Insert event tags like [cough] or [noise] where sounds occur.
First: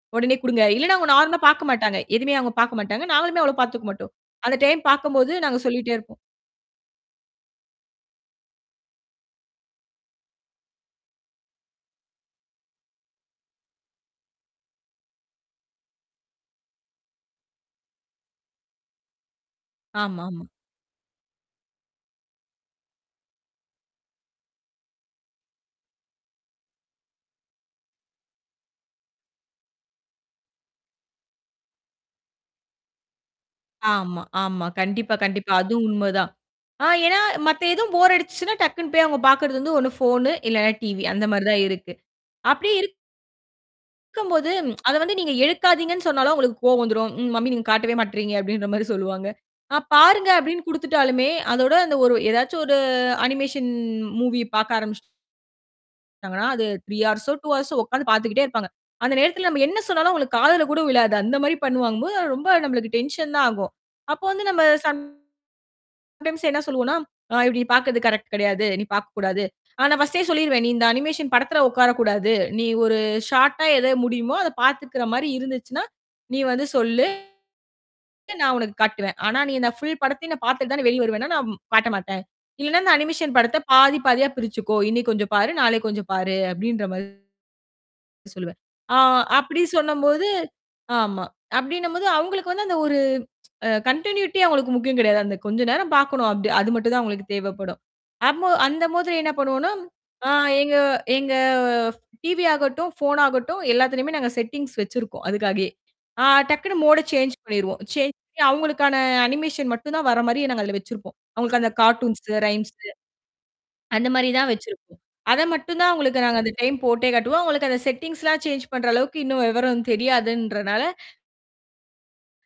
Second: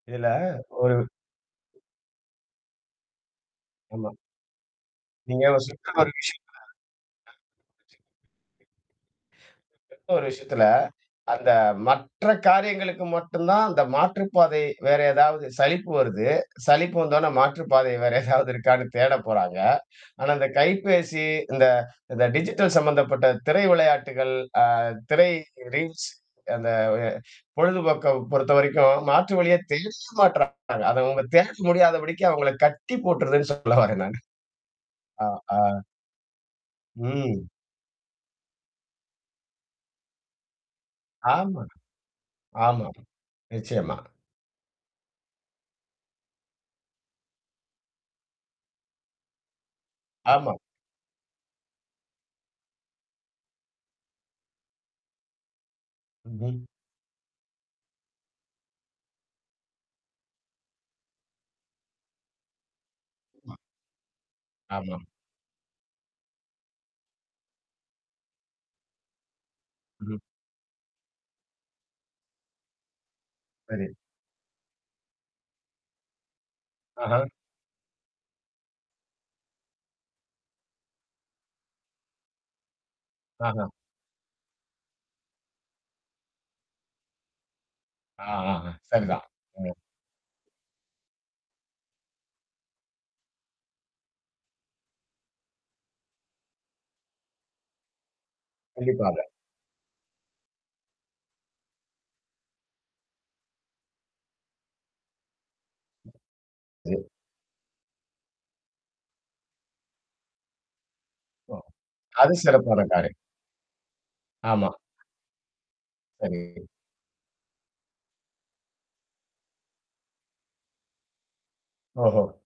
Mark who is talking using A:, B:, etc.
A: இதுல
B: உடனே குடுங்க.
A: ஒரு
B: இல்லைன்னா அவங்க நார்மலா பார்க்கமாட்டாங்க. எதுவுமே அவங்க பார்க்கமாட்டாங்க. நாங்களுமே அவ்வளவு பாத்துக்க மாட்டோம்.
A: ஆமா.
B: அந்த டைம் பார்க்கும்போது
A: நீங்க
B: நாங்க
A: ஒரு
B: சொல்லீட்டே
A: ஸ்ட்ரிக்ட்டா ஒரு
B: இருப்போம்.
A: விஷயத்துல [unintelligible] ஒரு விஷயத்துல, அந்த மற்ற காரியங்களுக்கு மட்டும்தான் அந்த மாற்றுப்பாதை. வேற ஏதாவது சலிப்பு வருது. சலிப்பு வந்த ஒன்ன மாற்றுப்பாதை வேற [chuckles] ஏதாவது இருக்கான்னு தேடப் போறாங்க. ஆனா
B: ஆமாமா.
A: அந்தக் கைப்பேசி, இந்த இந்த டிஜிட்டல் சம்மந்தப்பட்ட திரை விளையாட்டுகள், அ திரை ரீல்ஸ் அந்தப் பொழுதுபோக்க பொறுத்தவரைக்கும் மாற்று வழியே தேடவே மாட்றாங்க. அத அவங்க தேட முடியாதபடிக்கு அவங்கள கட்டி போட்டுருதுன்னு சொல்ல வரேன் நான்.
B: ஆமா, ஆமா. கண்டிப்பா,
A: அ,
B: கண்டிப்பா.
A: ஆ.
B: அது உண்ம தான். ஆ ஏன்னா
A: ம்.
B: மத்த எதுவும் போர் அடிச்சுச்சுன்னா, டக்குன்னு போய் அவங்க பார்க்குறது வந்து ஒண்ணு ஃபோனு, இல்லைன்னா டிவி அந்த மாரி தான்
A: ஆமா.
B: இருக்கு. அப்படி
A: ஆமா.
B: இருக்
A: நிச்சயமா.
B: கும்போது, அத வந்து நீங்க எடுக்காதீங்கன்னு சொன்னாலும் அவங்களுக்குக் கோவம் வந்துரும். "ம் மம்மி நீங்க காட்டவே மாட்டேறீங்க." அப்படீன்ற மாரி சொல்லுவாங்க. "அ பாருங்க"
A: ஆமா.
B: அப்படீன்னு குடுத்துட்டாலுமே, அதோட அந்த ஒரு ஏதாச்சும் ஒரு அனிமேஷன் மூவிய பார்க்க ஆரம்பிச்சுட்டா
A: ம்.
B: ங்கனா
A: ம்.
B: அது 3 ஹார்ஸோ, 2 ஹார்ஸோ உக்காந்து பார்த்துக்கிட்டே இருப்பாங்க. அந்த நேரத்துல நம்ப என்ன சொன்னாலும் அவங்களுக்குக் காதுல கூட விழாது. அந்த மாதிரி பண்ணுவாங்கம் போது, அது ரொம்ப நம்பளுக்கு டென்ஷன் தான்
A: அ,
B: ஆகும். அப்போ வந்து நம்ம
A: ஆமா.
B: சம்டைம்ஸ் என்ன சொல்லுவோம்ன்னா, அ இப்படி பார்க்குறது கரெக்ட் கெடையாது. நீ பார்க்கக் கூடாது. ஆனா
A: ம்ஹ்ம்.
B: ஃபர்ஸ்ட்டே சொல்லீருவேன், "நீ இந்த அனிமேஷன் படத்துல உட்கார கூடாது. நீ ஒரு ஷார்ட்டா எத
A: சரி.
B: முடியுமோ அதப் பாத்துக்குற மாதிரி இருந்துச்சுன்னா, நீ வந்து சொல்லு
A: அஹா.
B: நான் உனக்குக் காட்டுவேன். ஆனா நீ இந்தப் ஃபுல் படத்தையும் நான் பாத்துட்டு தான் நான் வெளிய வருவேன்னா, நான் காட்டமாட்டேன். இல்லைன்னா அந்த அனிமேஷன் படத்த
A: ஆஹா.
B: பாதி, பாதியா பிரிச்சுக்கோ. இன்னைக்கு கொஞ்சம் பாரு. நாளைக்கு கொஞ்சம் பாரு." அப்படீன்ற மாரி சொல்லுவேன்.
A: ஆஹாஹா.
B: ஆ
A: சரி தான்.
B: அப்படி
A: அ.
B: சொன்னம்போது ஆமா. அப்படீன்னும் போது அவங்களுக்கு வந்து அந்த ஒரு அ கன்டினியூட்டி அவங்களுக்கு முக்கியம் கெடையாது. அந்தக் கொஞ்ச நேரம் பாக்கணும். அப்படி அது மட்டும் தான் அவங்களுக்கு தேவைப்படும். அம்மோ அந்த மாதிரி
A: கண்டிப்பாக.
B: என்ன பண்ணுவோம்ன்னா ஆ எங்க எங்க ஃப் டிவி ஆகட்டும், ஃபோன் ஆகட்டும் எல்லாத்துலயுமே நாங்க செட்டிங்ஸ் வச்சிருக்கோம் அதுக்காகயே. ஆ டக்குன்னு மோட
A: ம்.
B: சேஞ்ச் பண்ணீருவோம். சேஞ்ச் பண்ணி அவங்களுக்கான அனிமேஷன் மட்டும் தான் வர்ற மாரி நாங்க அதுல வச்சிருப்போம்.
A: [unintelligible] ஓ!
B: அவங்களுக்கு அந்த கார்ட்டூன்ஸு,
A: அது சிறப்பான
B: ரைம்ஸு
A: காரியம்.
B: அந்த மாரி தான்
A: ஆமா.
B: வச்சிருப்போம். அத மட்டும் தான் அவங்களுக்கு நாங்க அந்த
A: சரி.
B: டைம் போட்டே காட்டுவோம். அவங்களுக்கு அந்த செட்டிங்ஸ் எல்லாம் சேஞ்ச் பண்ற அளவுக்கு இன்னும் விவரம் தெரியாதுன்றனால
A: ஓஹோ.